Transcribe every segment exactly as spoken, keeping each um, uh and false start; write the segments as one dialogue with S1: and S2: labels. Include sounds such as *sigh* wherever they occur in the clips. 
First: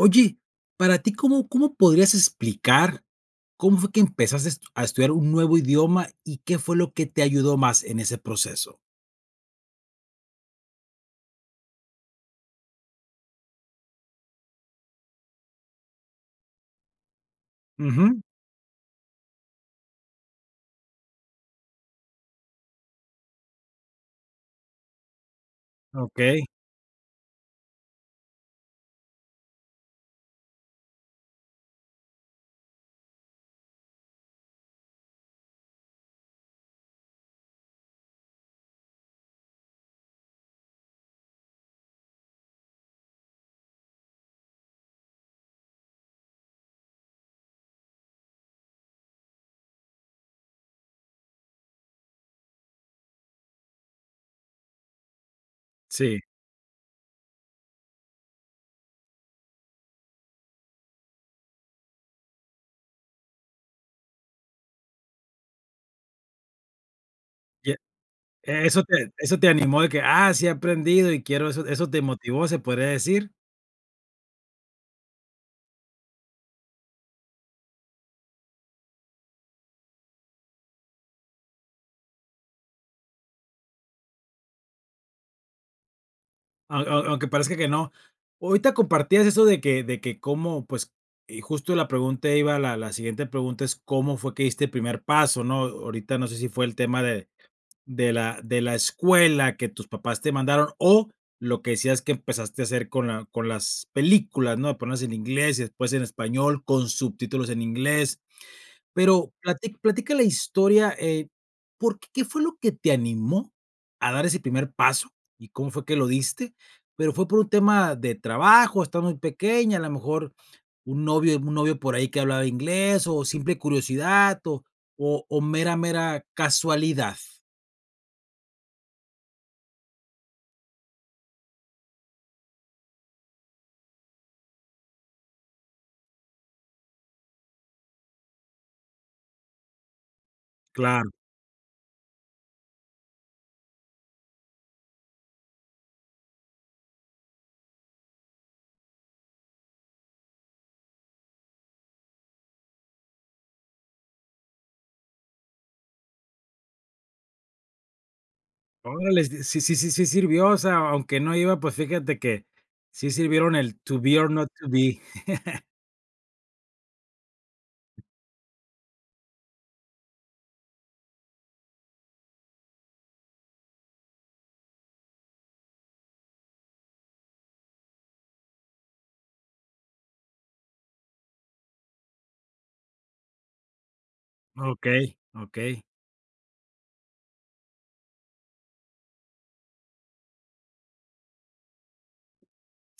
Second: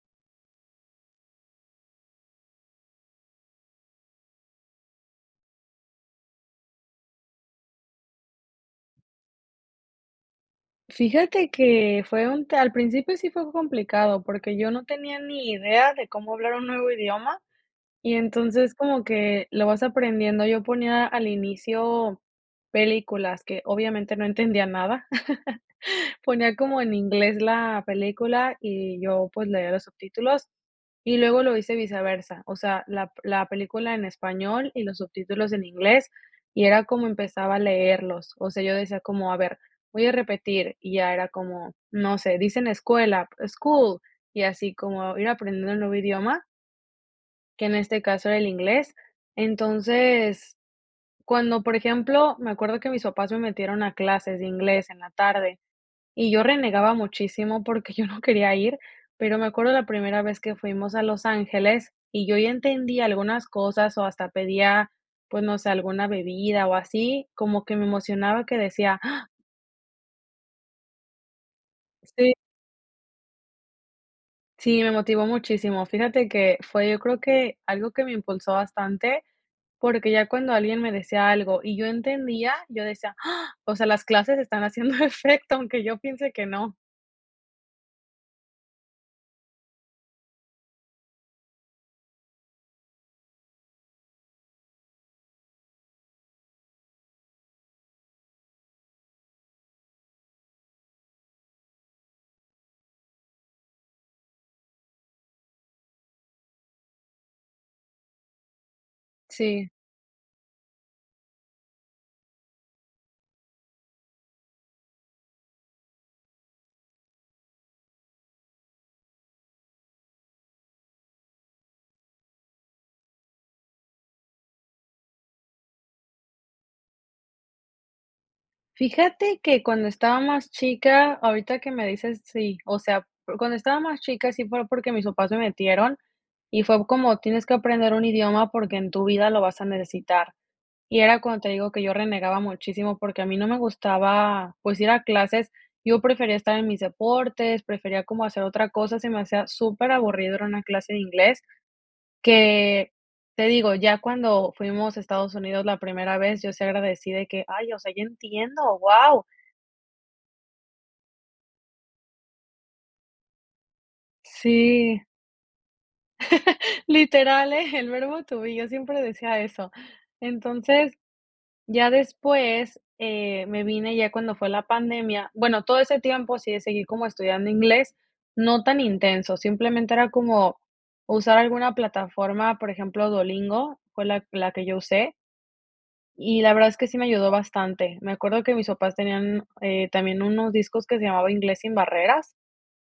S1: Oye, para ti, ¿cómo cómo podrías explicar cómo fue que empezastes a estudiar un nuevo idioma y qué fue lo que te ayudó más en ese proceso?
S2: Fíjate que fue un t al principio sí fue complicado, porque yo no tenía ni idea de cómo hablar un nuevo idioma y
S1: Ujú.
S2: entonces como que lo vas aprendiendo, yo ponía al inicio películas, que obviamente no entendía nada. *chuckles*
S1: Okey.
S2: Ponía como en inglés la película y yo pues leía los subtítulos y luego lo hice viceversa, o sea, la p la película en español y los subtítulos en inglés y era como empezaba a leerlos. O sea, yo decía como: "A ver, voy a repetir", y ya era como, no sé, dicen escuela, school, y así como ir aprendiendo el nuevo idioma que en este caso era el inglés. Entonces cuando, por ejemplo me acuerdo que mis papás me metieron a clases de inglés en la tarde
S1: Sí.
S2: y yo renegaba muchísimo porque yo no quería ir, pero me acuerdo la primera vez que fuimos a Los Ángeles y yo ya entendía algunas cosas o hasta pedía, pues no sé, alguna bebida o así, como
S1: Ya,
S2: que me emocionaba que
S1: eso
S2: decía,
S1: te
S2: "Ah"
S1: eso te animó de que: "Ah sí he aprendido y quiero" ¿eso eso te
S2: Sí.
S1: motivó se podría decir?
S2: Sí, me motivó muchísimo. Fíjate que fue yo creo que, algo que me impulsó bastante, porque ya cuando alguien me decía algo y yo entendía, yo decía; "Ah, o sea, las clases están haciendo efecto aunque yo piense que no".
S1: Au au aunque parezca que no. Ahorita compartías eso de que de que cómo, pues eh, justo la pregunta iba la la siguiente pregunta es, ¿cómo fue que diste el primer paso, no? Ahorita no sé si fue el tema de de la de la escuela que tus papás te mandaron o lo que decías que empezaste a hacer con la con las películas, ¿no?, de ponerlas en inglés y después en español, con subtítulos en inglés, pero
S2: Sí.
S1: plati platica la historia, eh, por ¿qué fue lo que te animó a dar ese primer paso y cómo fue que lo diste?, pero ¿fue por un tema de trabajo?, estabas muy pequeña, a lo mejor un novio un novio por ahí que hablaba inglés, o simple curiosidad, o o o mera mera casualidad.
S2: Fíjate que cuando estaba más chica, ahorita que me dices, sí, o sea, o, cuando estaba más chica, sí pero porque mis papás se metieron y fue como: "Tienes que aprender un idioma porque en tu vida lo vas a necesitar", y
S1: Claro.
S2: era cuando te digo que yo renegaba muchísimo porque a mí no me gustaba, pues ir a clases, yo prefería estar en mis deportes, prefería como hacer otra cosa. Se me hacía superaburrido ir a una clase de inglés que, te digo, ya cuando fuimos a Estados Unidos la primera vez, yo sí agradecí de que: "Ay, o sea, yo entiendo, wao".
S1: Orales. Sí sí sí sí si sirvió, o sea, aunque no iba, pues fíjate que sí sirvieron el to be or not to be.
S2: Si.
S1: *chuckles*
S2: *chuckles* Literal, eh, el verbo to be yo siempre decía eso. Entonces, ya después, eh, me vine ya cuando fue la pandemia bueno, todo ese tiempo sí le seguí como estudiando inglés, no tan intenso, simplemente era como usar alguna plataforma, por ejemplo, Duolingo, fue la la que yo usé
S1: Okey, okey.
S2: y la verdad es que sí me ayudó bastante. Me acuerdo que mis papás tenían, eh, también unos discos que se llamaban Inglés sin barreras,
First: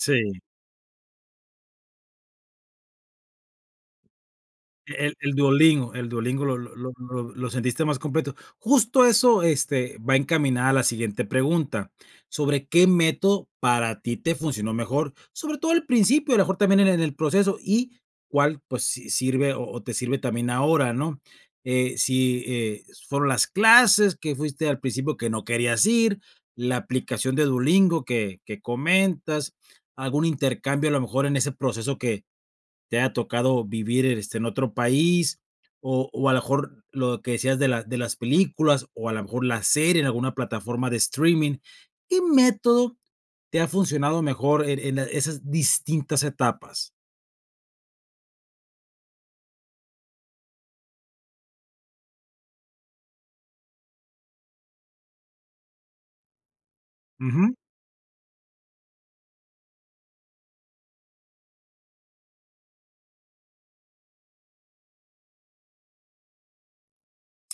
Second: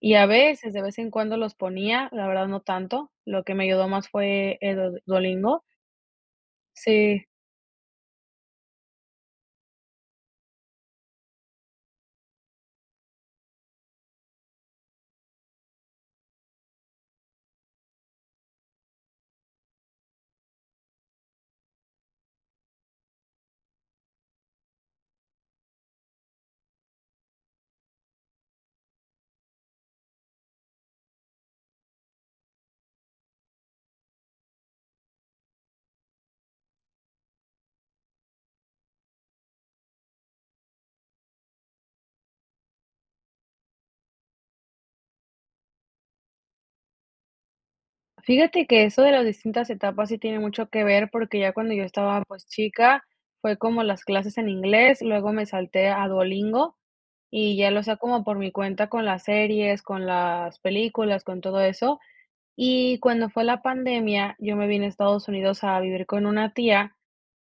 S2: y a veces, de vez en cuando los ponía, la verdad, no tanto, lo que me ayudó más fue el Duo
S1: E el el
S2: Duolingo.
S1: Duolingo el Duolingo lo lo lo
S2: Si.
S1: lo lo sentiste más completo. Justo eso este, va encaminada la siguiente pregunta, sobre qué método para ti te funcionó mejor, sobre todo al principio, a lo mejor también en en el proceso y cuál, pues si sirve o o te sirve también ahora, ¿no?, eh, si, eh, fueron las clases que fuiste al principio que no querías ir, la aplicación de Duolingo que que comentas, algún intercambio a lo mejor, en ese proceso que te haya tocado vivir, este, en otro país, o o a lo mejor lo que decías de las de las películas, o a lo mejor la serie en alguna plataforma de streaming. ¿Qué método te ha funcionado mejor en en esas distintas etapas?
S2: Fíjate que eso de las distintas etapas, sí tiene mucho que ver. Porque ya cuando, yo estaba, pues, chica, fue como las clases en inglés, y luego me salté a Duolingo.
S1: Uju.
S2: Y ya lo hacia, como por mi cuenta, con las series, con las películas, con todo eso. Y, cuando fue la pandemia, yo me vine a Estados Unidos, a vivir con una tía,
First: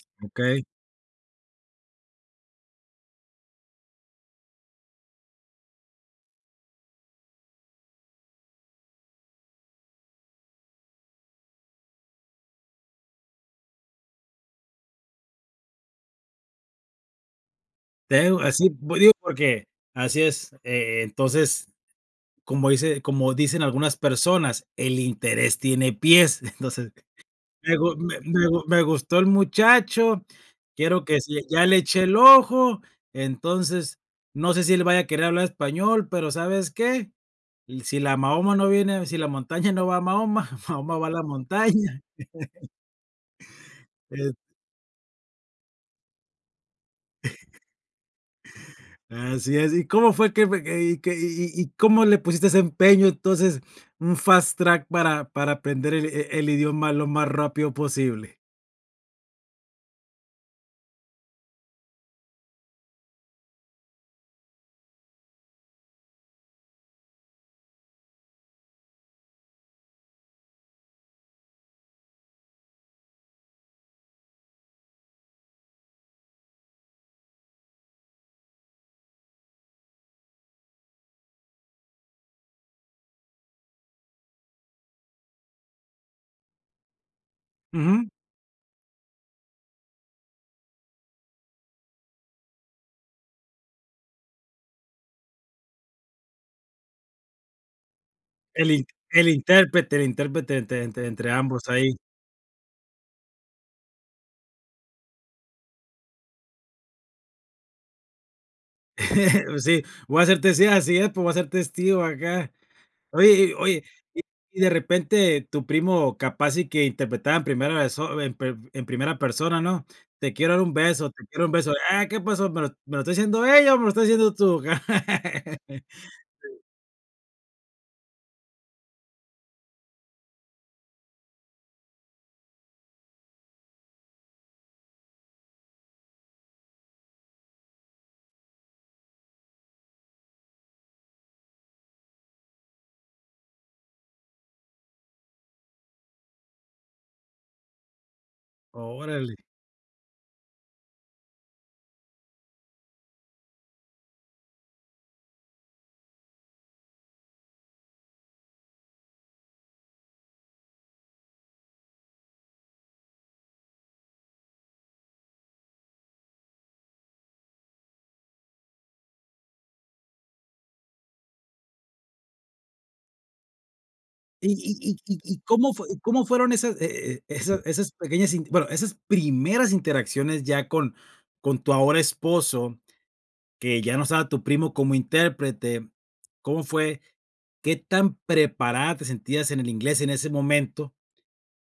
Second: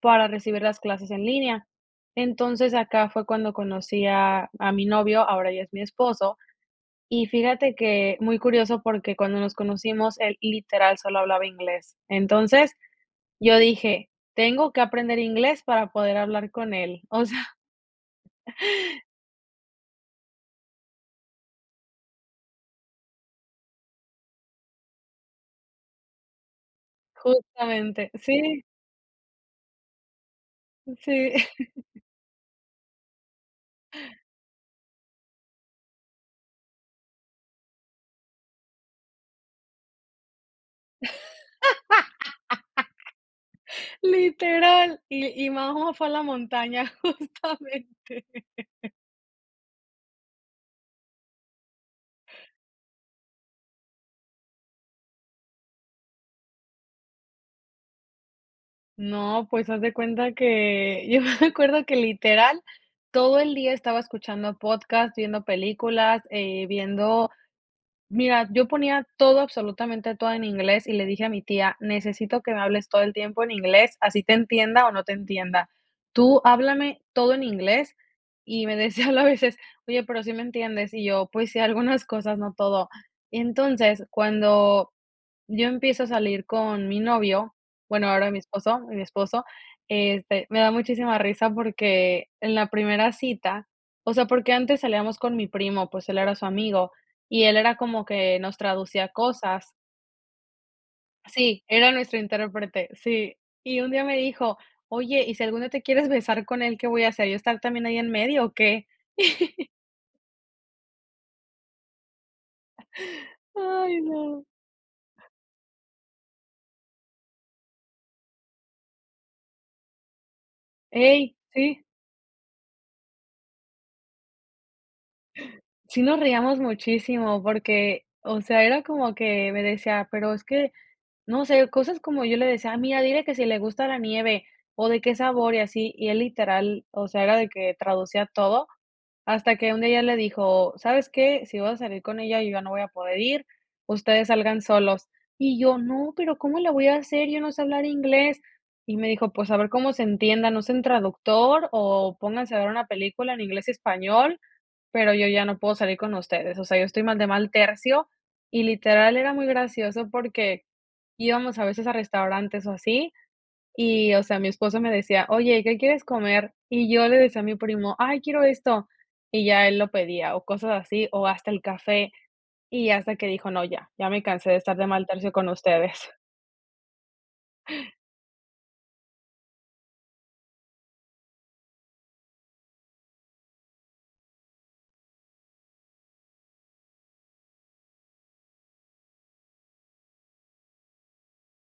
S2: para recibir
S1: Okey.
S2: las clases en línea. Entonces, acá fue cuando conocí a a mi novio, ahora ya es mi esposo. Y fíjate que, muy curioso, porque cuando nos conocimos, él, literal, solo hablaba inglés. Entonces, yo dije: "Tengo que aprender inglés para poder hablar con él". *chuckles* O sea
S1: Te digo, así. Digo, porque, así es. Eh, e entonces, como dice como dicen algunas personas: "El interés tiene pies". *chuckles* Entonces, me gu
S2: Justamente,
S1: me me
S2: sí.
S1: gu me gustó el muchacho, quiero, que
S2: Sí.
S1: si ya le
S2: *laughs*
S1: eché el ojo. Entonces, no sé, si él vaya a querer hablar español, pero, ¿sabes qué? "Si la Mahoma, no viene a Si la montaña, *chuckles* no va a Mahoma. Mahoma, va a la montaña". *laughs*
S2: *laughs*
S1: Et
S2: Literal. Li y Mahoma fue a la montaña,
S1: *chuckles*
S2: justamente
S1: Así, así. ¿Y cómo fue que be y que y y cómo le pusiste ese empeño, entonces? Un fast track para para aprender, el e el idioma lo más rápido posible.
S2: No, pues, haz de cuenta que yo me acuerdo que literal, todo el día estaba escuchando podcast, viendo películas, eh, viendo mira, yo ponía todo absolutamente todo en inglés y le dije a mi tía: "Necesito que me hables todo el tiempo en inglés, así te entienda o no te entienda, tú háblame todo en inglés", y me decía a veces: "Oye, ¿pero sí me entiendes?", y yo: "Pues sí, algunas cosas, no todo", entonces, cuando yo empiezo a salir con mi novio,
S1: Ujú.
S2: bueno, ahora mi esposo mi esposo, este, me da muchísima risa porque en la primera cita o sea, porque antes salíamos con mi primo, pues él era su amigo, y él era como que nos
S1: El int
S2: traducía
S1: el
S2: cosas.
S1: intérprete el intérprete entre entre entre
S2: Sí,
S1: ambos
S2: era
S1: ahí.
S2: nuestro intérprete, sí, y un día me dijo: "Oye, y si algún día te quieres besar con él, ¿qué voy a hacer? ¿Yo estar también ahí en medio o qué?".
S1: *chuckles* Pues,
S2: *chuckles*
S1: sí, voy a ser testig así es, pero voy a ser testigo acá.
S2: *chuckles*
S1: Oye y oye,
S2: Ay,
S1: y
S2: no.
S1: y de repente tu primo capaz y que interpretaba en primera perso en per en primera persona, ¿no?, "Te quiero dar un beso", "Te
S2: Ey,
S1: quiero dar un beso",
S2: sí.
S1: "Ah, ¿qué pasó?, me lo me lo está diciendo ella, o me lo estás diciendo tú". *laughs*
S2: Sí nos reíamos
S1: Sí.
S2: muchísimo porque, o sea, era como que me decía pero es que, no sé, cosas como yo le decía: "Mira, dile que si le gusta la nieve o de qué sabor y así", y él literal, o sea, era de que traducía todo, hasta que un día ya le dijo: "¿Sabes qué?, si vas a salir con ella, yo ya no voy a poder ir, ustedes salgan solos", y yo: "No, pero, ¿cómo le voy a hacer?, yo no sé hablar inglés", y me dijo:
S1: Órale.
S2: "Pues, a ver cómo se entiendan, usen traductor o pónganse a ver una película en inglés y español, pero yo ya no puedo salir con ustedes, o sea, yo estoy mal de mal tercio", y literal era muy gracioso porque íbamos a veces a restaurantes o así y, o sea mi esposo me decía: "Oye, ¿qué quieres comer?", y yo le decía a mi primo: "Ay quiero esto", y ya él lo pedía o cosas así, o hasta el café, y hasta que dijo: "No, ya ya me
S1: Y
S2: cansé de estar de
S1: y y
S2: mal
S1: y
S2: tercio
S1: y,
S2: con
S1: ¿cómo fue y
S2: ustedes".
S1: cómo fueron esas e e esas esas pequeñas inter bueno, esas primeras interacciones ya con con tu ahora esposo, que ya no estaba tu primo como intérprete? ¿Cómo fue qué tan preparada te sentías en el inglés en ese momento,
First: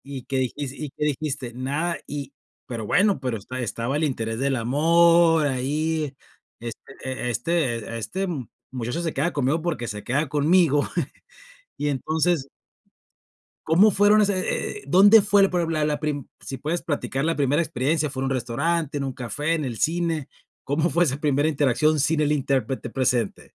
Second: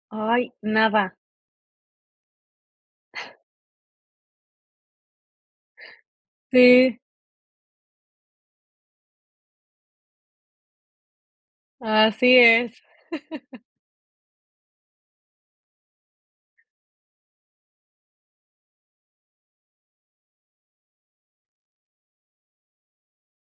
S1: y qué
S2: Ay,
S1: dijis y qué
S2: nada.
S1: dijiste? Nada, y pero bueno, pero esta estaba el interés del amor ahí, este
S2: Sí.
S1: e este "Este muchacho se queda conmigo porque se queda conmigo", *chuckles* y
S2: Así
S1: entonces
S2: es. *chuckles*
S1: ¿Cómo fueron ese eh? ¿dónde fue la prim la la prim? si puedes platicar la primera experiencia, ¿fue en un restaurante, en un café, en el cine? ¿Cómo fue esa primera interacción sin el intérprete presente?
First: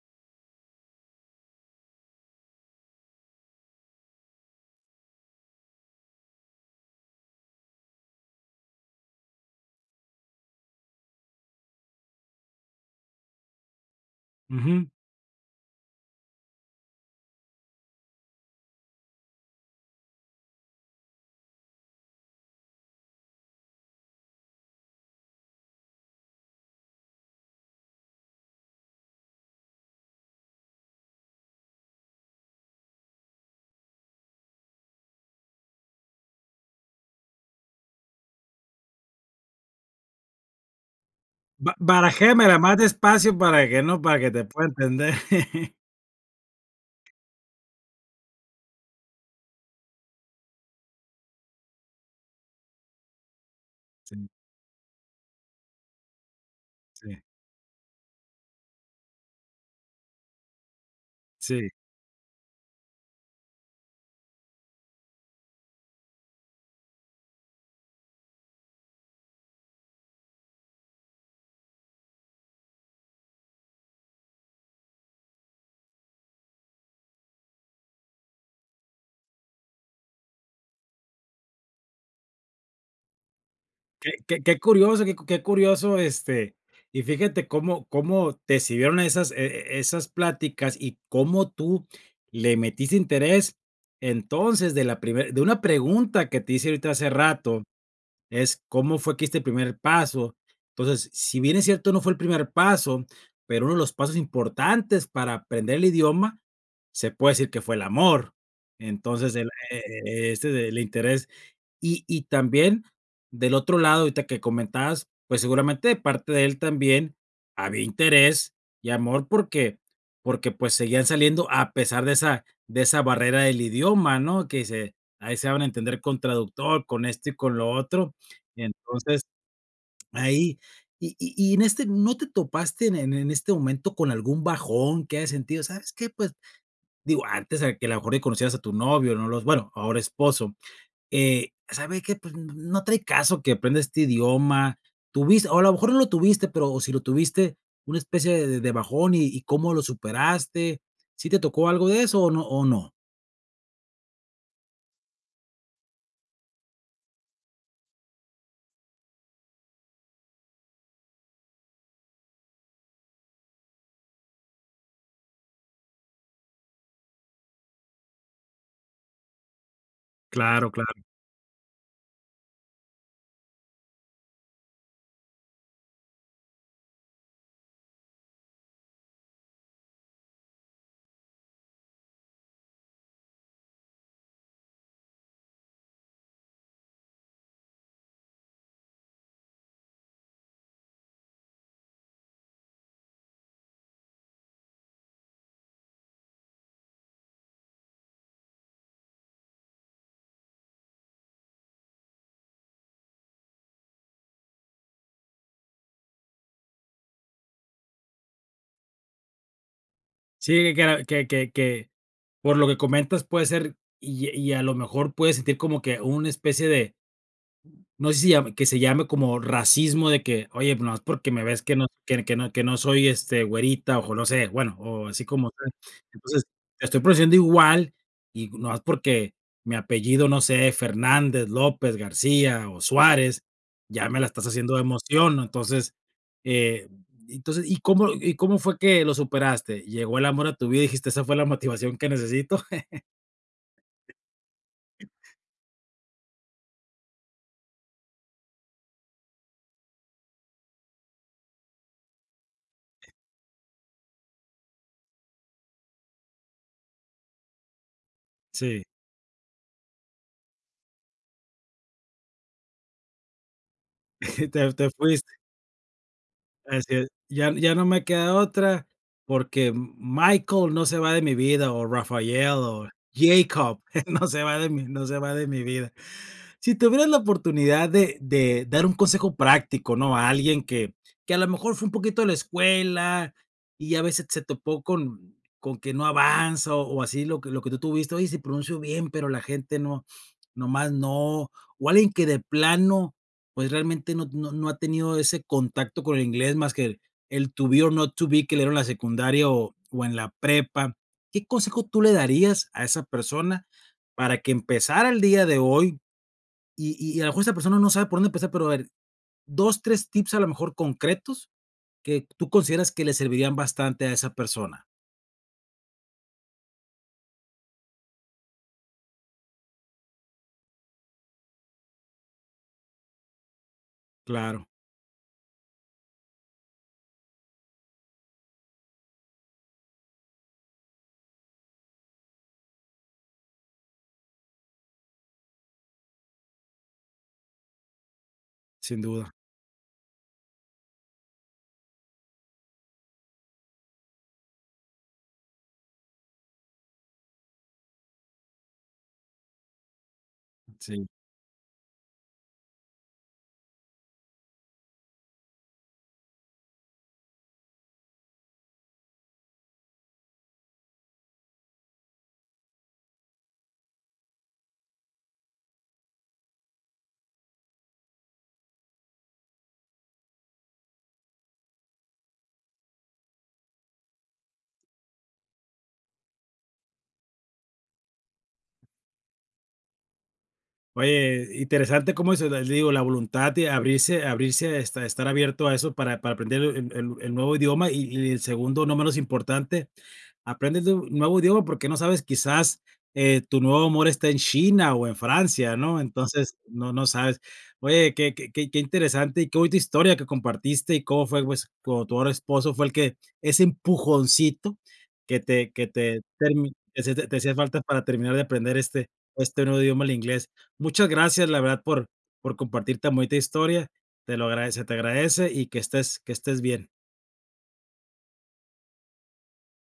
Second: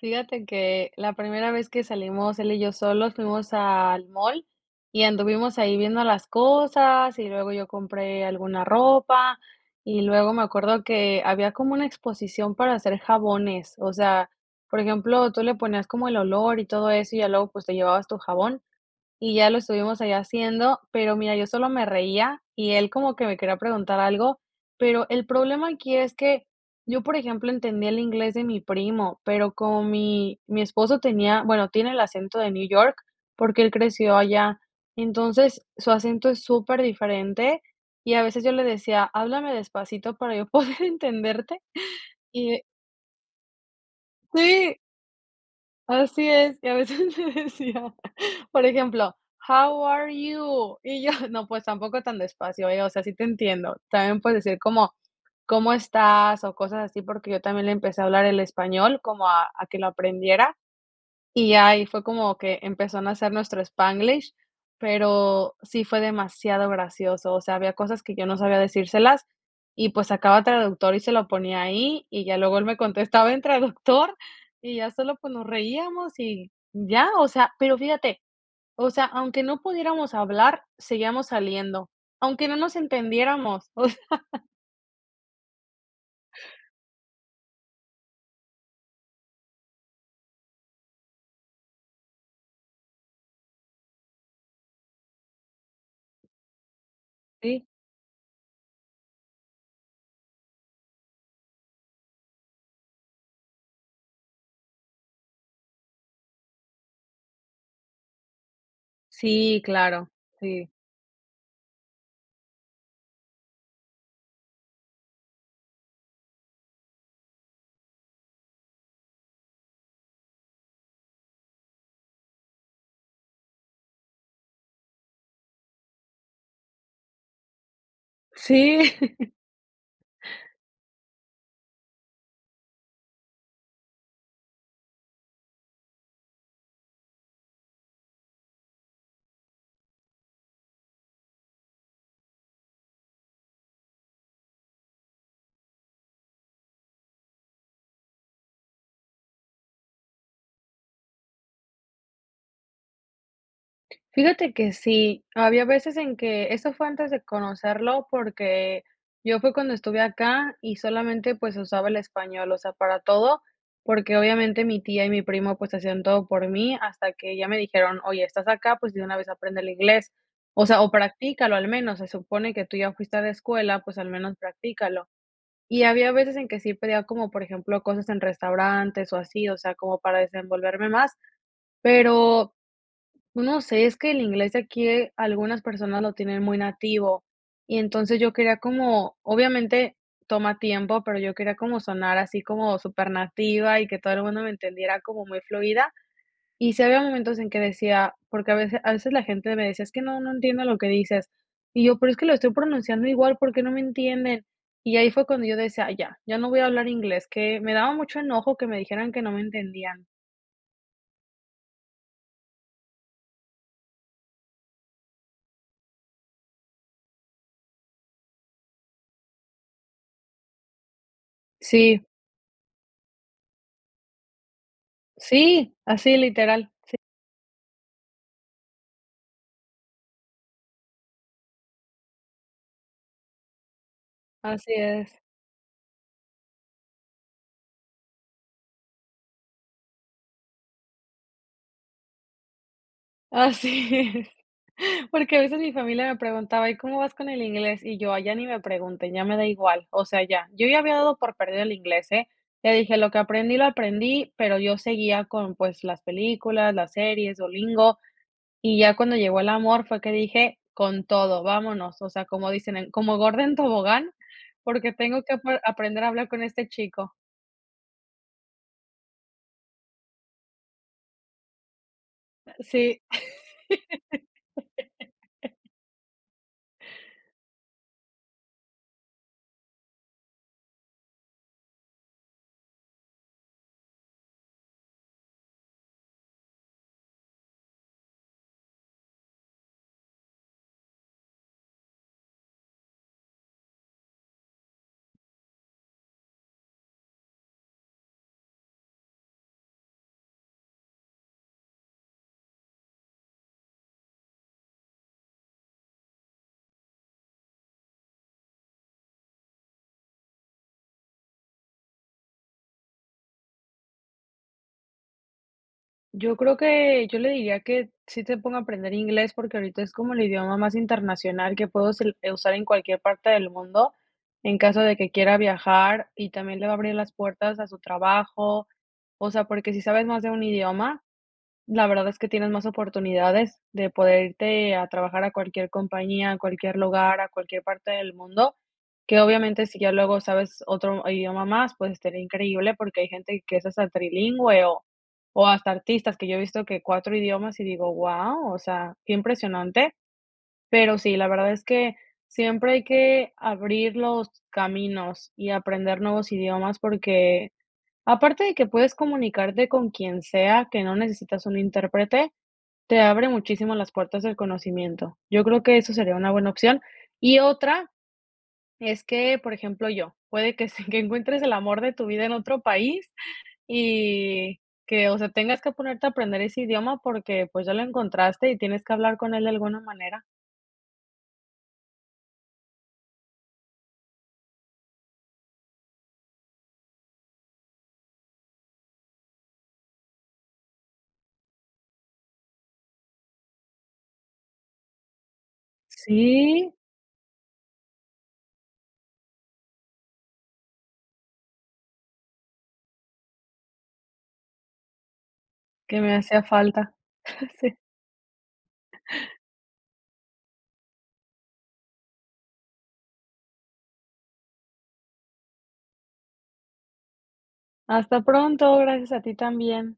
S2: Fíjate que, la primera vez que salimos, él y yo solos, fuimos al mall, y anduvimos ahí viendo las cosas. Y luego, yo compré alguna ropa. Y luego, me acuerdo que, había como una exposición para hacer jabones. O sea, por
S1: Ujú.
S2: ejemplo, tú le ponías como el olor, y todo eso, y ya luego, pues te llevabas tu jabón. Y ya lo estuvimos ahí haciendo. Pero mira, yo solo me reía, y él, como que me quería preguntar algo. Pero, el problema aquí es que, yo, por ejemplo, entendía el inglés de mi primo, pero, como mi mi esposo tenía Bueno, tiene el acento de New York, porque él creció allá. Entonces, su acento es súper diferente, y a veces yo le decía: "Háblame despacito, para yo *chuckles* poder entenderte",
S1: Ba barajéamela
S2: y
S1: más despacio, para que no para que te pueda
S2: Sí.
S1: entender.
S2: Así es. Y a veces me decía, por ejemplo, How are you? Y yo: "No, pues, tampoco tan despacio, ¿eh? O sea, sí te entiendo. También
S1: Sí.
S2: puedes decir: ¿cómo estás?, o cosas así".
S1: Sí.
S2: Porque yo también, le empecé a hablar el español, como a a que lo aprendiera. Y
S1: Sí.
S2: ahí fue, como que empezó a nacer, nuestro spanglish. Pero, sí fue demasiado gracioso. O sea, había cosas, que yo no sabía decírselas, y pues, sacaba traductor, y se lo ponía ahí. Y ya luego, él me contestaba en traductor. Y ya sólo, pues, nos reíamos, y ya, o sea. Pero fíjate, o sea, aunque no pudiéramos hablar, seguíamos saliendo, aunque no nos entendiéramos. *laughs* O sea
S1: Qué qué qué curioso, qué qué curioso. Este,
S2: *inhales*
S1: y fíjate cómo cómo te sirvieron esas e esas pláticas, y cómo tú, le metiste interés. Entonces, de la primer de una pregunta, que te hice ahorita, hace rato,
S2: Sí.
S1: es: "¿cómo fue que diste el primer paso?". Entonces, si bien es cierto, no fue el primer paso, pero uno de los pasos importantes, para aprender el idioma, se puede decir, que fue el amor. Entonces, el
S2: Sí,
S1: e
S2: claro.
S1: e e este
S2: Sí.
S1: del interés. Y y también, del otro lado, ahorita que comentabas, pues, seguramente, de parte de él, también, había interés y amor, porque porque, pues, seguían saliendo, a pesar de esa de esa barrera del idioma, ¿no? Que se ahí se daban a entender con traductor, con esto y con lo otro.
S2: Sí.
S1: Entonces,
S2: *chuckles* *inhales*
S1: ahí y y y en este, ¿no te topaste en en este momento, con algún bajón, que hayas sentido? "¿Sabes qué?, pues". Digo, antes, eh, que, a lo mejor, que conocieras a tu novio. No los bueno, ahora esposo. Eh, "¿sabe qué? Pues, n no trae caso, que aprenda este idioma". ¿Tuviste? O a lo mejor no lo tuviste, pero si lo tuviste, ¿una especie de de bajón? Y y, ¿cómo lo superaste? ¿Sí te tocó algo de eso, o no o no?
S2: Fíjate que sí, había veces en que eso fue antes de conocerlo porque yo fue cuando estuve acá y solamente, pues, usaba el español, o sea, para todo, porque obviamente mi tía y mi primo, pues, hacían todo por mí hasta que ya me dijeron: "Oye, estás acá, pues, de una vez aprende el inglés, o
S1: Claro,
S2: sea, o
S1: claro.
S2: practícalo al menos, se supone que tú ya fuiste a la escuela, pues, al menos practícalo". Y había veces en que sí pedía como, por ejemplo, cosas en restaurantes o así, o sea, como para desenvolverme más. Pero, no sé, es que el inglés de aquí algunas personas lo tienen muy nativo y entonces, yo quería como obviamente toma tiempo, pero yo quería como sonar así como super nativa y que todo el mundo me entendiera como muy fluida. Y sí había momentos en que decía, porque a vece a veces la gente me decía: "Es que no no entiendo lo que dices". Y yo: "Pero es que lo estoy pronunciando igual, porque no me entienden". Y ahí fue cuando yo decía: "Ay ya, ya no voy a hablar inglés", que me daba mucho enojo que me dijeran que no me entendían.
S1: Sí, que era que que que por lo que comentas puede ser y y a lo mejor puedes sentir como que una especie de no sé si lla que se llame como racismo de que oye, nomás porque me ves que no
S2: Sí.
S1: que que no que no soy, este, güerita o no sé, bueno, o así como tú.
S2: Sí. Así,
S1: Entonces,
S2: literal. Sí
S1: estoy produciendo igual y nomás porque mi apellido, no sé, Fernández, López, García o Suárez, ya me la estás
S2: Así
S1: haciendo de
S2: es.
S1: emoción, ¿no? Entonces, eh, y entonces, ¿y cómo y cómo fue que lo superaste? ¿Llegó el amor a tu vida y dijiste: "Esa fue la motivación que necesito"?
S2: Así es. *exhales*
S1: *laughs*
S2: Porque a veces mi familia me preguntaba: "¿Y cómo vas con el inglés?", y yo: "Ay ya ni me pregunten, ya me da igual, o sea, ya". Yo ya había dado por perdido el inglés, eh, le dije: "Lo que aprendí, lo aprendí", pero yo seguía con, pues, las películas, las series, Duolingo, y
S1: Sí.
S2: ya cuando llegó el amor fue que dije: "Con todo, ¡vámonos!, o sea, como dicen en: "Como gorda en tobogán",
S1: *chuckles* Te te
S2: porque tengo que
S1: fuiste.
S2: ape aprender a hablar con este
S1: Así es,
S2: chico.
S1: ya ya no me queda otra porque Michael no se va de mi vida, o Raphael, o
S2: Sí.
S1: Jacob, *chuckles* no se va de mi no se va de mi
S2: *laughs*
S1: vida. Si tuvieras la oportunidad de de dar un consejo práctico, ¿no?, a alguien que que a lo mejor fue un poquito a la escuela, y a ve se se topó con con que no avanza o así lo que lo que tú tuviste, oye, sí pronuncio bien, pero la gente no, nomás no, o alguien que de plano, pues, realmente no no no ha tenido ese contacto con el inglés más que el to be or not to be, que le dieron la secundaria o o en la prepa. ¿Qué consejo tú le darías a esa persona para que empezara el día de hoy? Y y a lo mejor esa persona no sabe por dónde empezar, pero a ver, dos, tres tips a lo mejor concretos que tú consideras que le servirían bastante a esa persona.
S2: Yo creo que, yo le diría que sí se ponga a aprender inglés, porque ahorita es como el idioma más internacional que puedo sel eh, usar en cualquier parte del mundo, en
S1: Claro.
S2: caso de que quiera viajar y también le va a abrir las puertas a su trabajo. O sea, porque si sabes más de un idioma, la verdad es que tienes más oportunidades de poder irte a trabajar a cualquier compañía, a cualquier lugar, a cualquier parte del mundo,
S1: Sin
S2: que
S1: duda.
S2: obviamente si ya luego sabes otro idioma más, pues, estaría increíble porque hay gente que es hasta trilingüe o o hasta artistas que yo he visto que cuatro idiomas y digo: "Guau", o sea, qué impresionante. Pero
S1: Sí.
S2: sí, la verdad es que siempre hay que abrir los caminos y aprender nuevos idiomas, porque aparte de que puedes comunicarte con quien sea que no necesitas un intérprete, te abre muchísimo las puertas del conocimiento. Yo creo que eso sería una buena opción. Y otra es que, por ejemplo, yo, puede que se que encuentres el amor de tu vida en otro país y que, o sea, tengas que ponerte a aprender ese idioma porque, pues, ya lo encontraste y tienes que hablar con él de alguna manera.
S1: Oye, interesante cómo eso del digo, la voluntad de abrirse abrirse, este, estar abierto a eso para para aprender el el el nuevo idioma y y en segundo no menos importante, aprendes de un nuevo idioma porque no sabes quizás, eh, tu nuevo amor está en China o en Francia, ¿no?, entonces,
S2: Sí.
S1: no no sabes. Oye, qué qué qué qué interesante y qué bonita historia que compartiste y cómo fue pues con tu ahora esposo, fue el que ese empujoncito que te que
S2: Que me
S1: te
S2: hacía
S1: termi
S2: falta.
S1: te hacia te hacía
S2: Sí.
S1: falta para terminar de aprender este este nuevo idioma, el inglés. Muchas gracias, la verdad, por por compartir tan bonita historia. Te lo agradece te agradece y que estés que estés bien.
S2: Hasta pronto, gracias a ti también.